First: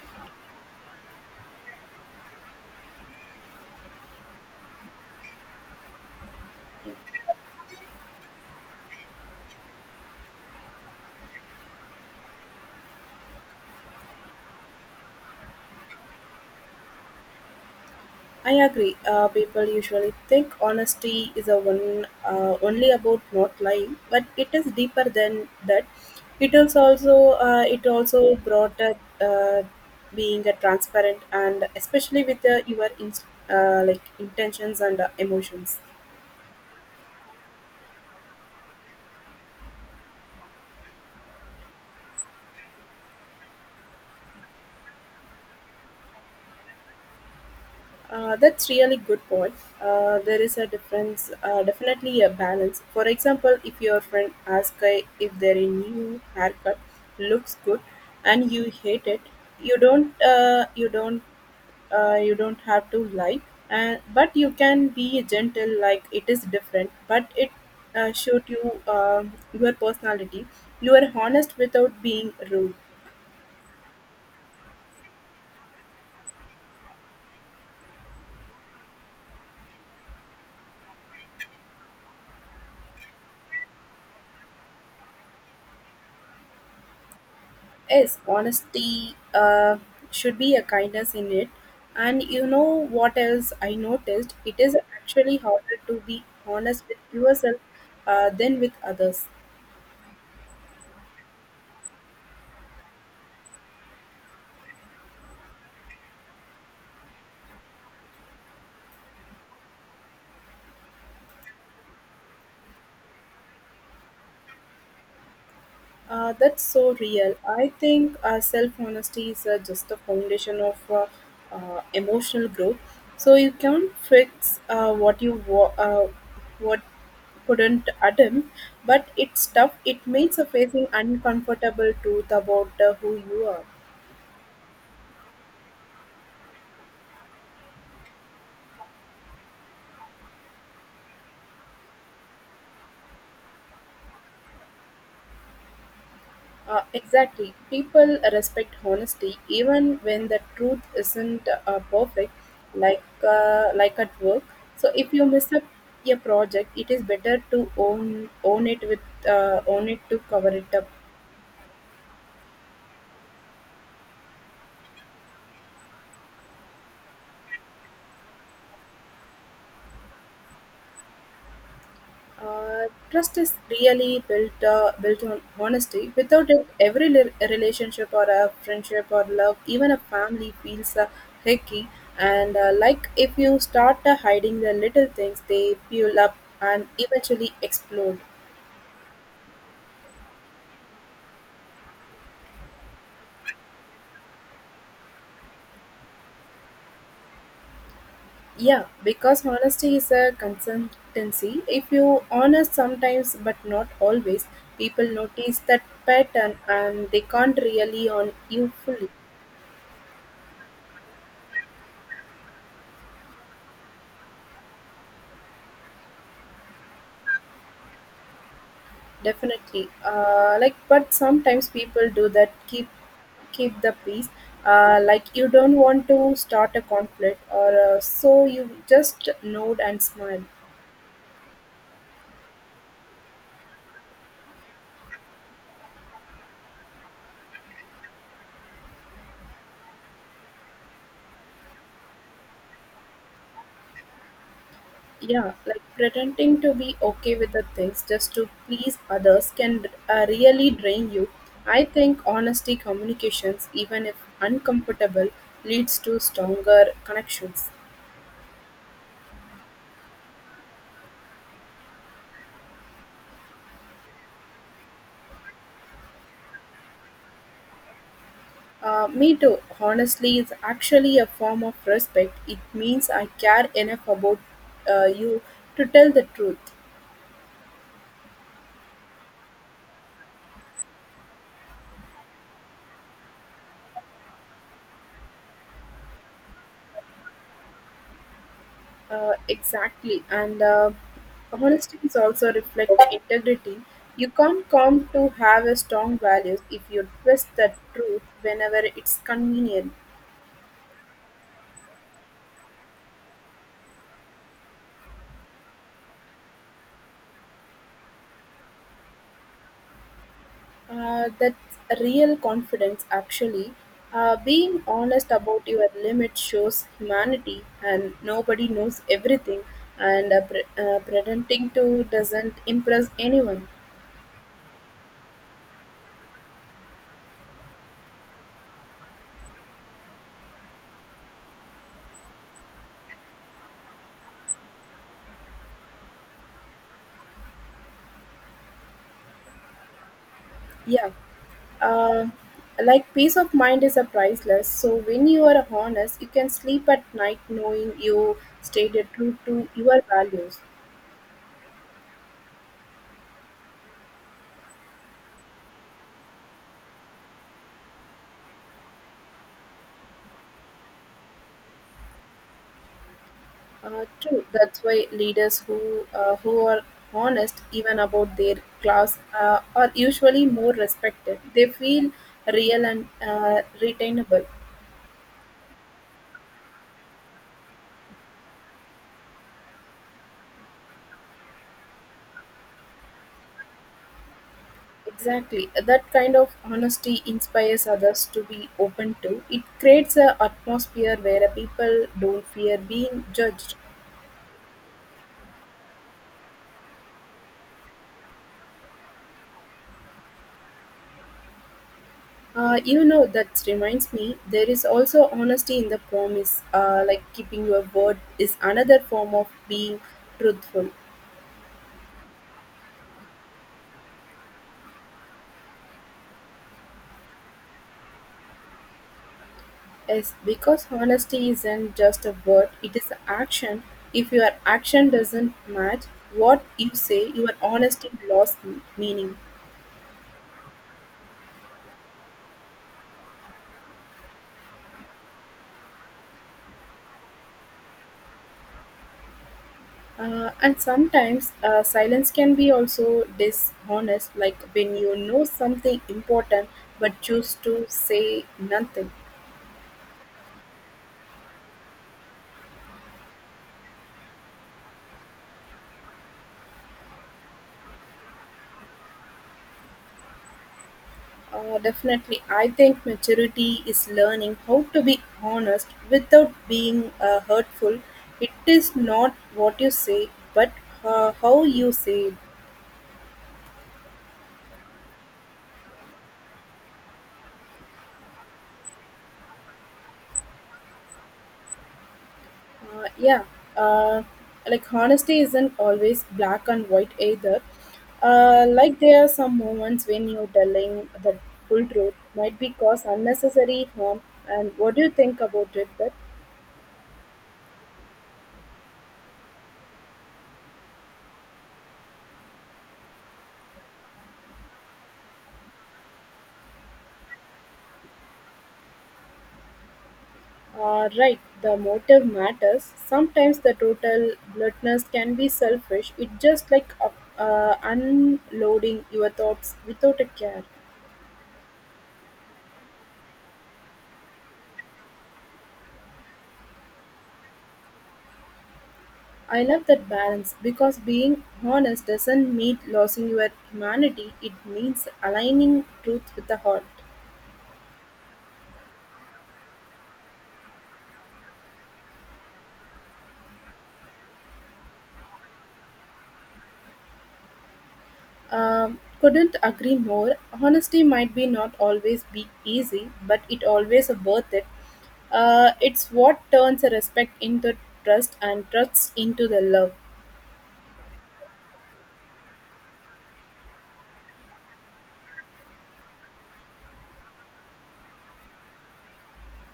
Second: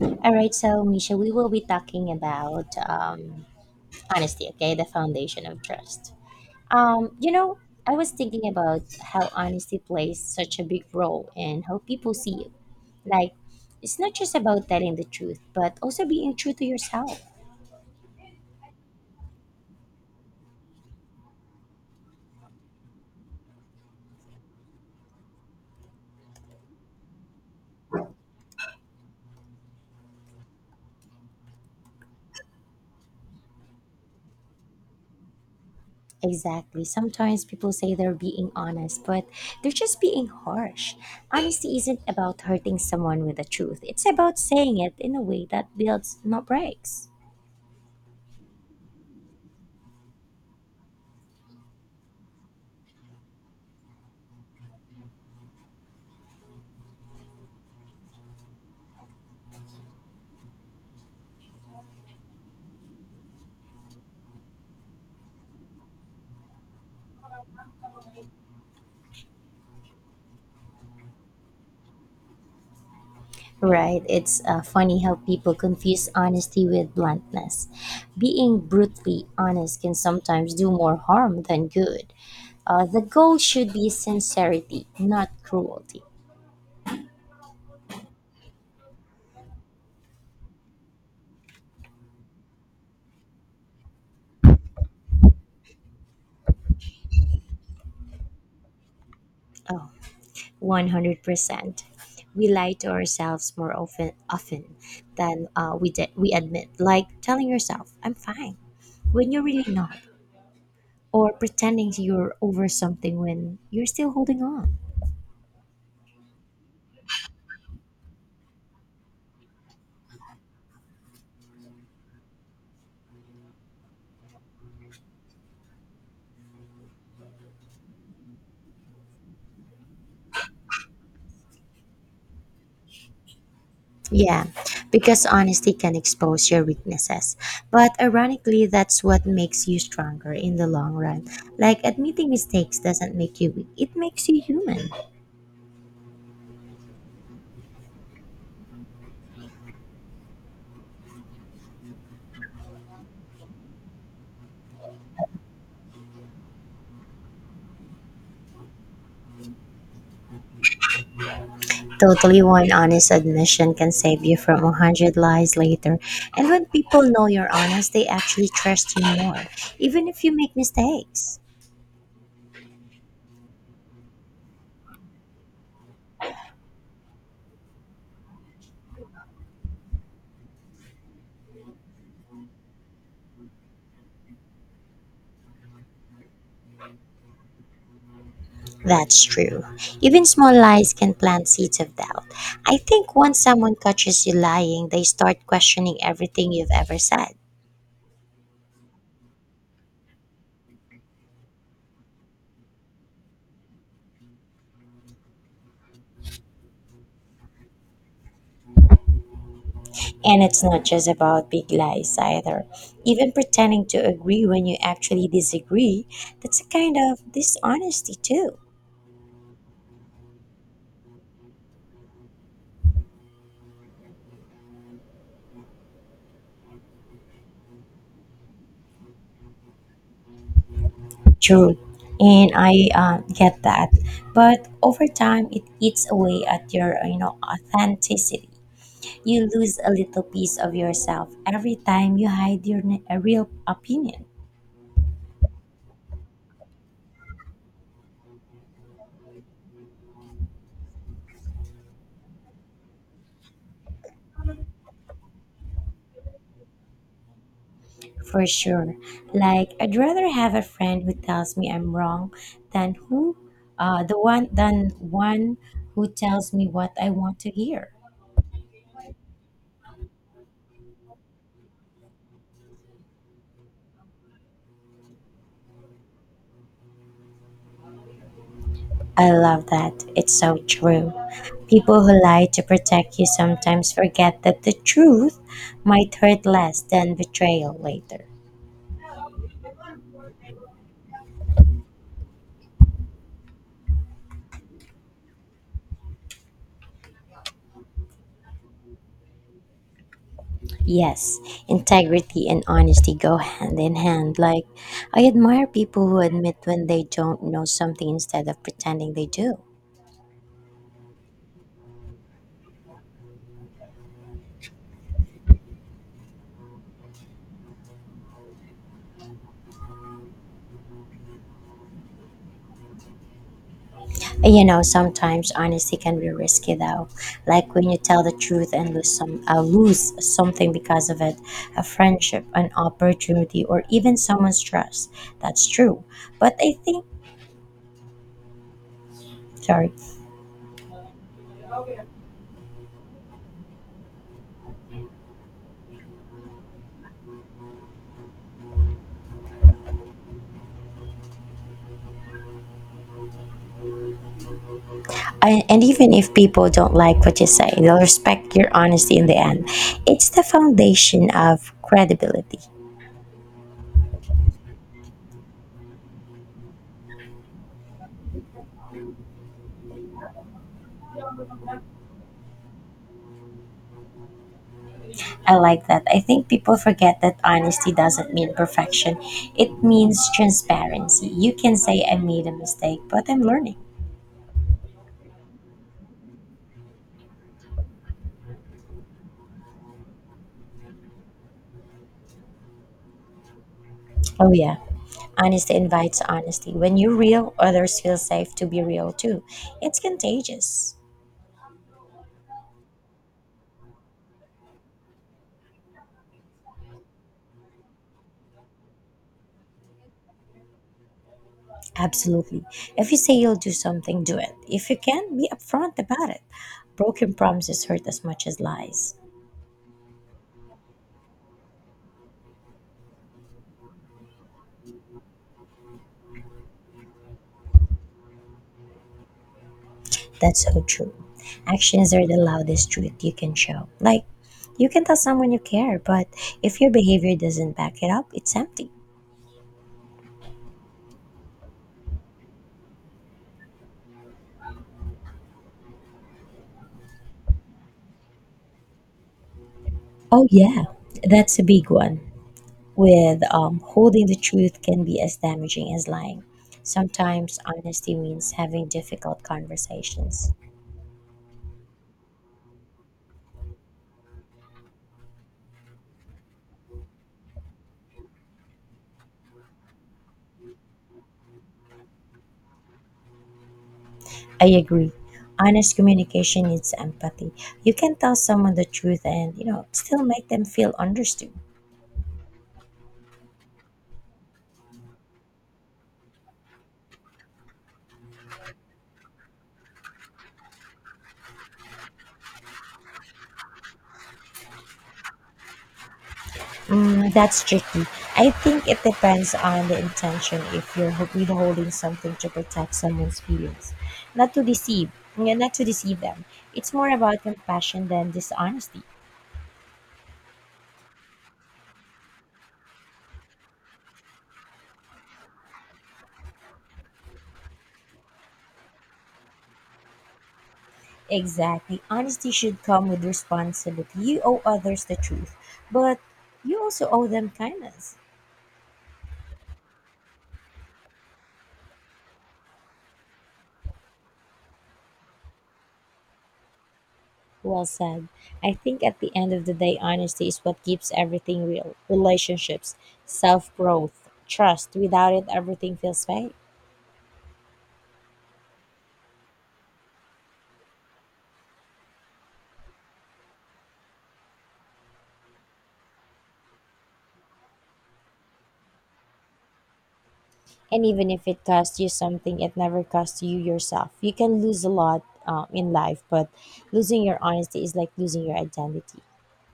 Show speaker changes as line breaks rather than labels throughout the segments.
All right, so Misha, we will be talking about honesty, okay, the foundation of trust. Um, you know, I was thinking about how honesty plays such a big role in how people see you. Like, it's not just about telling the truth, but also being true to yourself.
I agree. People usually think honesty is a one only about not lying, but it is deeper than that. It is also it also brought up being a transparent and especially with your like intentions and emotions.
Exactly. Sometimes people say they're being honest, but they're just being harsh. Honesty isn't about hurting someone with the truth, it's about saying it in a way that builds, not breaks.
That's really good point. There is a difference, definitely a balance. For example, if your friend asks if their new haircut looks good and you hate it, you don't, uh, you don't, you don't have to lie. And but you can be gentle, like it is different, but it showed you your personality. You are honest without being rude.
Right. It's funny how people confuse honesty with bluntness. Being brutally honest can sometimes do more harm than good. The goal should be sincerity, not cruelty.
Yes, honesty should be a kindness in it. And you know what else I noticed? It is actually harder to be honest with yourself than with others.
Oh, 100%. We lie to ourselves more often than we admit, like telling yourself, I'm fine, when you're really not, or pretending you're over something when you're still holding on.
That's so real. I think self honesty is just the foundation of emotional growth. So you can't fix what couldn't attempt, but it's tough. It makes a facing uncomfortable truth about who you are.
Yeah, because honesty can expose your weaknesses. But ironically, that's what makes you stronger in the long run. Like admitting mistakes doesn't make you weak, it makes you human.
Exactly. People respect honesty even when the truth isn't perfect, like at work. So if you miss up a project, it is better to own it with own it to cover it up.
Totally, one honest admission can save you from a hundred lies later. And when people know you're honest, they actually trust you more, even if you make mistakes.
Trust is really built on honesty. Without it, every relationship or a friendship or love, even a family, feels hicky. And like if you start hiding the little things, they fuel up and eventually explode.
That's true. Even small lies can plant seeds of doubt. I think once someone catches you lying, they start questioning everything you've ever said.
Yeah, because honesty is a consistency. If you honest sometimes but not always, people notice that pattern and they can't really on you fully.
And it's not just about big lies either. Even pretending to agree when you actually disagree, that's a kind of dishonesty too.
Definitely. But sometimes people do that. Keep the peace. Like you don't want to start a conflict, or so you just nod and smile.
True. And I get that. But over time, it eats away at your, authenticity. You lose a little piece of yourself every time you hide your a real opinion.
Yeah, like pretending to be okay with the things just to please others can really drain you. I think honesty communications, even if uncomfortable, leads to stronger connections.
For sure. Like I'd rather have a friend who tells me I'm wrong than who the one than one who tells me what I want to hear.
Me too. Honestly, it's actually a form of respect. It means I care enough about you to tell the truth.
I love that. It's so true. People who lie to protect you sometimes forget that the truth might hurt less than betrayal later.
Exactly. And honesty is also reflect integrity. You can't come to have a strong values if you twist the truth whenever it's convenient.
Yes, integrity and honesty go hand in hand. Like, I admire people who admit when they don't know something instead of pretending they do.
That's real confidence, actually. Being honest about your limits shows humanity, and nobody knows everything, and pretending to doesn't impress anyone.
You know, sometimes honesty can be risky though. Like when you tell the truth and lose something because of it, a friendship, an opportunity, or even someone's trust. That's true. But I think sorry.
Yeah. Uh, like peace of mind is a priceless. So when you are honest, you can sleep at night knowing you stayed true to your values.
I, and even if people don't like what you say, they'll respect your honesty in the end. It's the foundation of credibility.
True. That's why leaders who are honest even about their class are usually more respected. They feel real and retainable.
I like that. I think people forget that honesty doesn't mean perfection. It means transparency. You can say I made a mistake, but I'm learning.
Exactly. That kind of honesty inspires others to be open to. It creates an atmosphere where people don't fear being judged.
Oh yeah. Honesty invites honesty. When you're real, others feel safe to be real too. It's contagious.
You know, that reminds me, there is also honesty in the promise. Like keeping your word is another form of being truthful.
Absolutely. If you say you'll do something, do it. If you can, be upfront about it. Broken promises hurt as much as lies.
Yes, because honesty isn't just a word, it is an action. If your action doesn't match what you say, your honesty lost meaning.
That's so true. Actions are the loudest truth you can show. Like, you can tell someone you care, but if your behavior doesn't back it up, it's empty.
And sometimes silence can be also dishonest, like when you know something important but choose to say nothing.
Oh, yeah, that's a big one. With holding the truth can be as damaging as lying. Sometimes honesty means having difficult conversations.
Definitely, I think maturity is learning how to be honest without being hurtful. It is not what you say, but how you say it.
I agree. Honest communication needs empathy. You can tell someone the truth and, still make them feel understood.
Uh, yeah, uh, like honesty isn't always black and white either. Like there are some moments when you're telling the full truth might be cause unnecessary harm. And what do you think about it? That
Mm, that's tricky. I think it depends on the intention. If you're withholding something to protect someone's feelings, not to deceive, yeah, not to deceive them. It's more about compassion than dishonesty.
Right, the motive matters. Sometimes the total bluntness can be selfish. It's just like unloading your thoughts without a care.
Exactly. Honesty should come with responsibility. You owe others the truth, but you also owe them kindness.
I love that balance because being honest doesn't mean losing your humanity, it means aligning truth with the heart.
Well said. I think at the end of the day, honesty is what keeps everything real: relationships, self growth, trust. Without it, everything feels fake.
Couldn't agree more. Honesty might be not always be easy, but it always worth it. It's what turns a respect into trust and trust into the love.
And even if it costs you something, it never costs you yourself. You can lose a lot in life, but losing your honesty is like losing your identity.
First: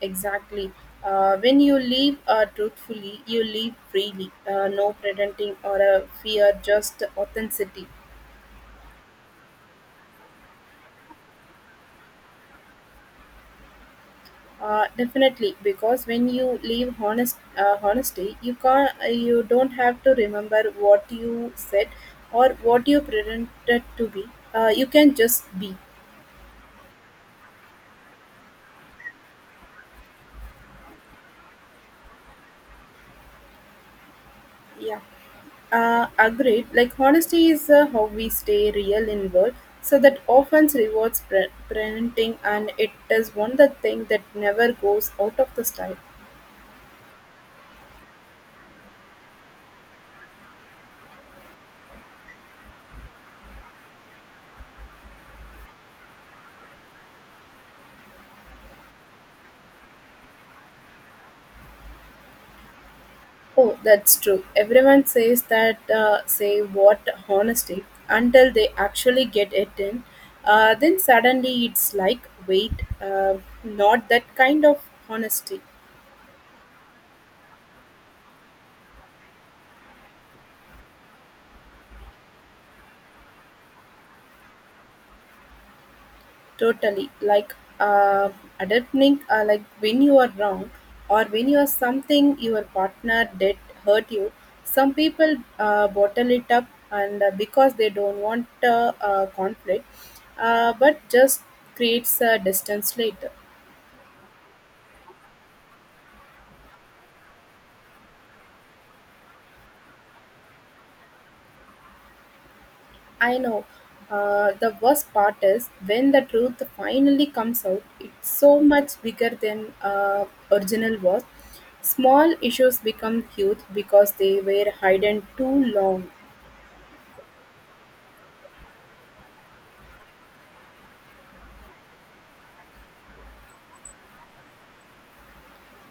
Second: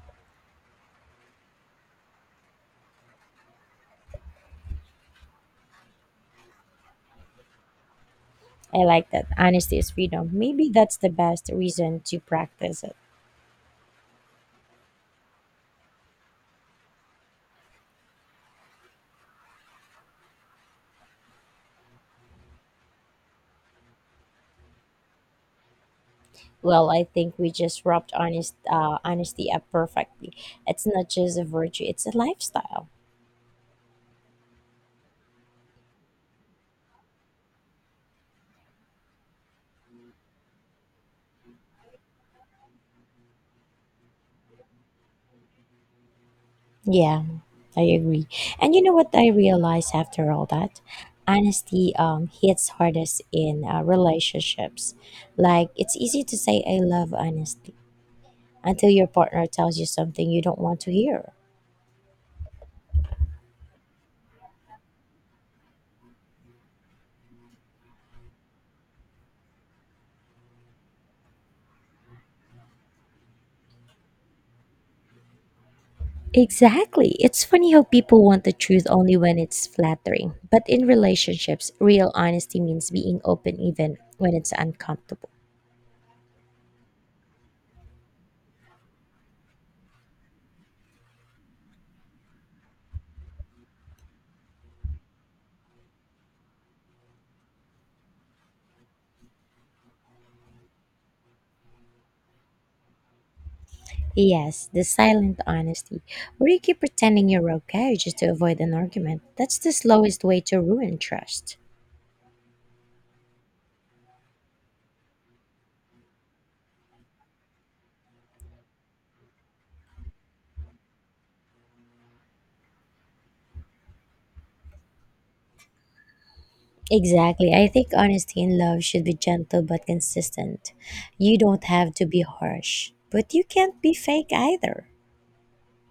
Exactly. When you live truthfully, you live freely. No pretending or a fear, just authenticity.
I like that. Honesty is freedom. Maybe that's the best reason to practice it.
Definitely, because when you leave honesty, you can not you don't have to remember what you said or what you pretended to be. You can just be.
Well, I think we just wrapped honesty up perfectly. It's not just a virtue; it's a lifestyle.
Yeah, agreed. Like honesty is how we stay real in world. So that often rewards presenting, and it is one the thing that never goes out of the style.
Yeah, I agree. And you know what I realized after all that, honesty hits hardest in relationships. Like it's easy to say I love honesty until your partner tells you something you don't want to hear.
Oh, that's true. Everyone says that, say what honesty, until they actually get it in. Then suddenly it's like, wait, not that kind of honesty.
Exactly. It's funny how people want the truth only when it's flattering. But in relationships, real honesty means being open even when it's uncomfortable.
Totally. Like uh, admitting, like when you are wrong or when you are something your partner did hurt you. Some people bottle it up and because they don't want conflict, but just creates a distance later.
Yes, the silent honesty, where you keep pretending you're okay just to avoid an argument. That's the slowest way to ruin trust.
I know. The worst part is when the truth finally comes out, it's so much bigger than original was. Small issues become huge because they were hidden too long.
Exactly. I think honesty in love should be gentle but consistent. You don't have to be harsh, but you can't be fake either.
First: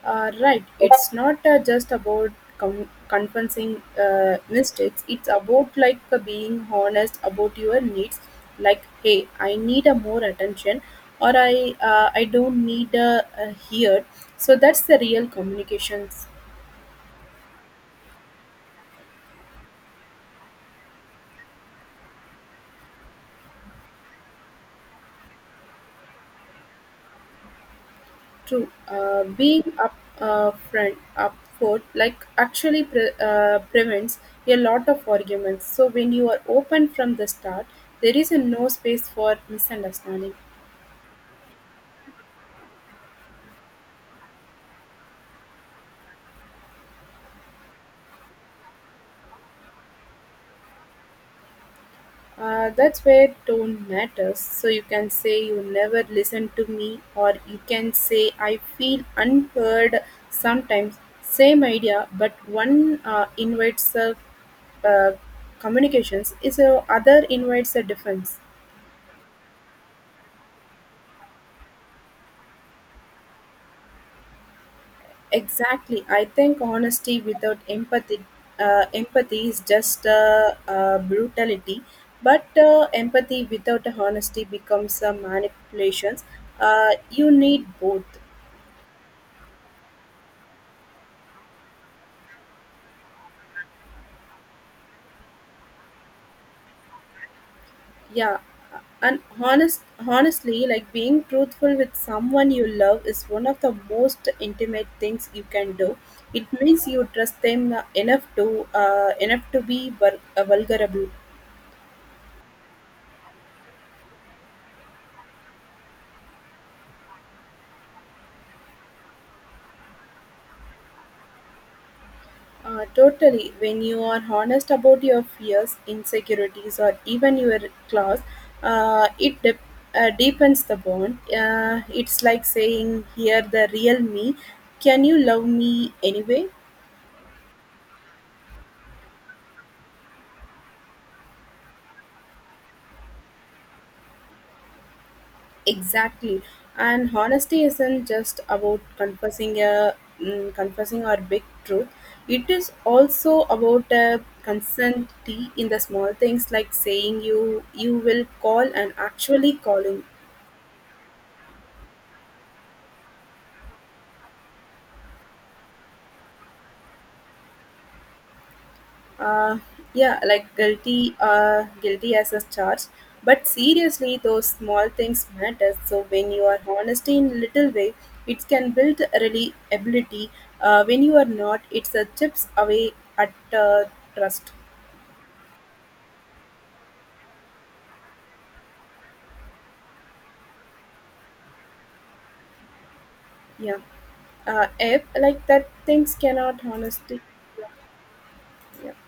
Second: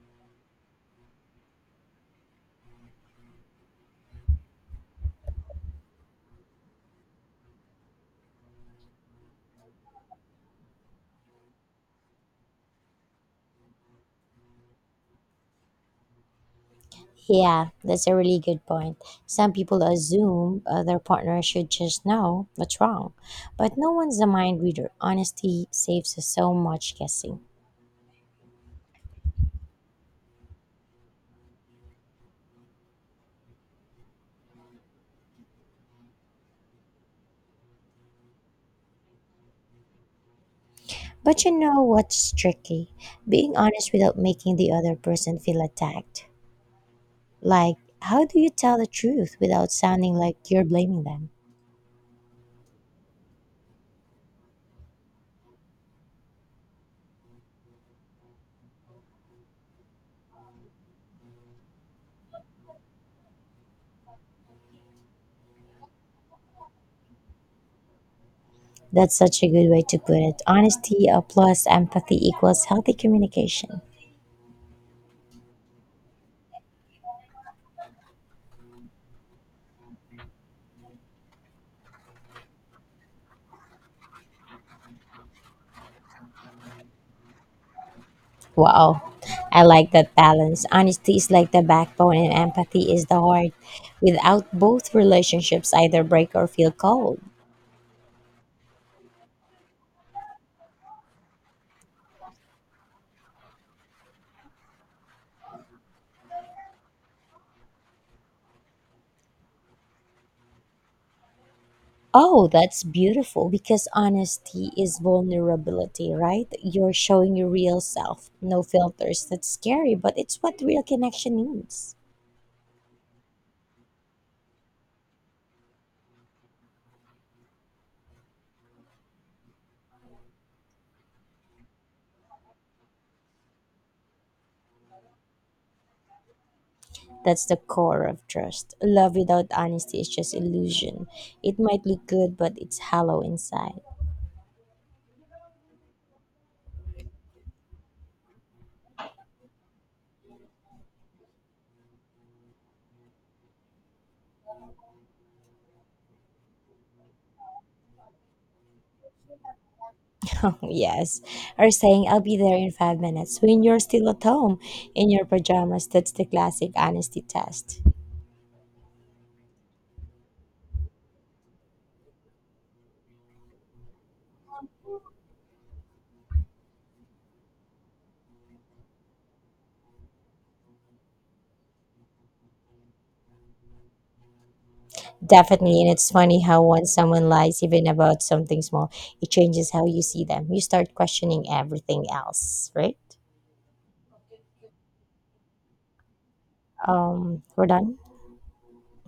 Right, it's not just about confessing mistakes, it's about like being honest about your needs. Like, hey, I need a more attention, or I don't need a here. So that's the real communications.
Yeah, that's a really good point. Some people assume their partner should just know what's wrong, but no one's a mind reader. Honesty saves us so much guessing.
True, up front like actually prevents a lot of arguments. So when you are open from the start, there is a no space for misunderstanding.
But you know what's tricky? Being honest without making the other person feel attacked. Like, how do you tell the truth without sounding like you're blaming them?
That's where tone matters. So you can say you never listen to me, or you can say I feel unheard sometimes. Same idea, but one invites a uh, communications is a other invites a defense.
That's such a good way to put it. Honesty plus empathy equals healthy communication.
Exactly. I think honesty without empathy, empathy is just brutality. But empathy without honesty becomes manipulations. You need both.
Wow, I like that balance. Honesty is like the backbone, and empathy is the heart. Without both, relationships either break or feel cold.
Yeah, and honestly, like being truthful with someone you love is one of the most intimate things you can do. It means you trust them enough to be vulnerable.
Oh, that's beautiful because honesty is vulnerability, right? You're showing your real self, no filters. That's scary, but it's what real connection needs.
Totally. When you are honest about your fears, insecurities, or even your class, it dep deepens the bond. It's like saying, here, the real me. Can you love me anyway?
That's the core of trust. Love without honesty is just illusion. It might look good, but it's hollow inside.
Exactly. And honesty isn't just about confessing our big truth. It is also about a consent in the small things like saying you will call and actually calling.
Oh, yes. Or saying, I'll be there in 5 minutes when you're still at home in your pajamas. That's the classic honesty test.
Uh yeah like guilty uh guilty as a charge, but seriously those small things matter, so when you are honest in little way it can build really ability. When you are not it's a chips away at trust.
Definitely. And it's funny how once someone lies, even about something small, it changes how you see them. You start questioning everything else, right?
Yeah. If like that things cannot honesty.
We're done.
Yeah.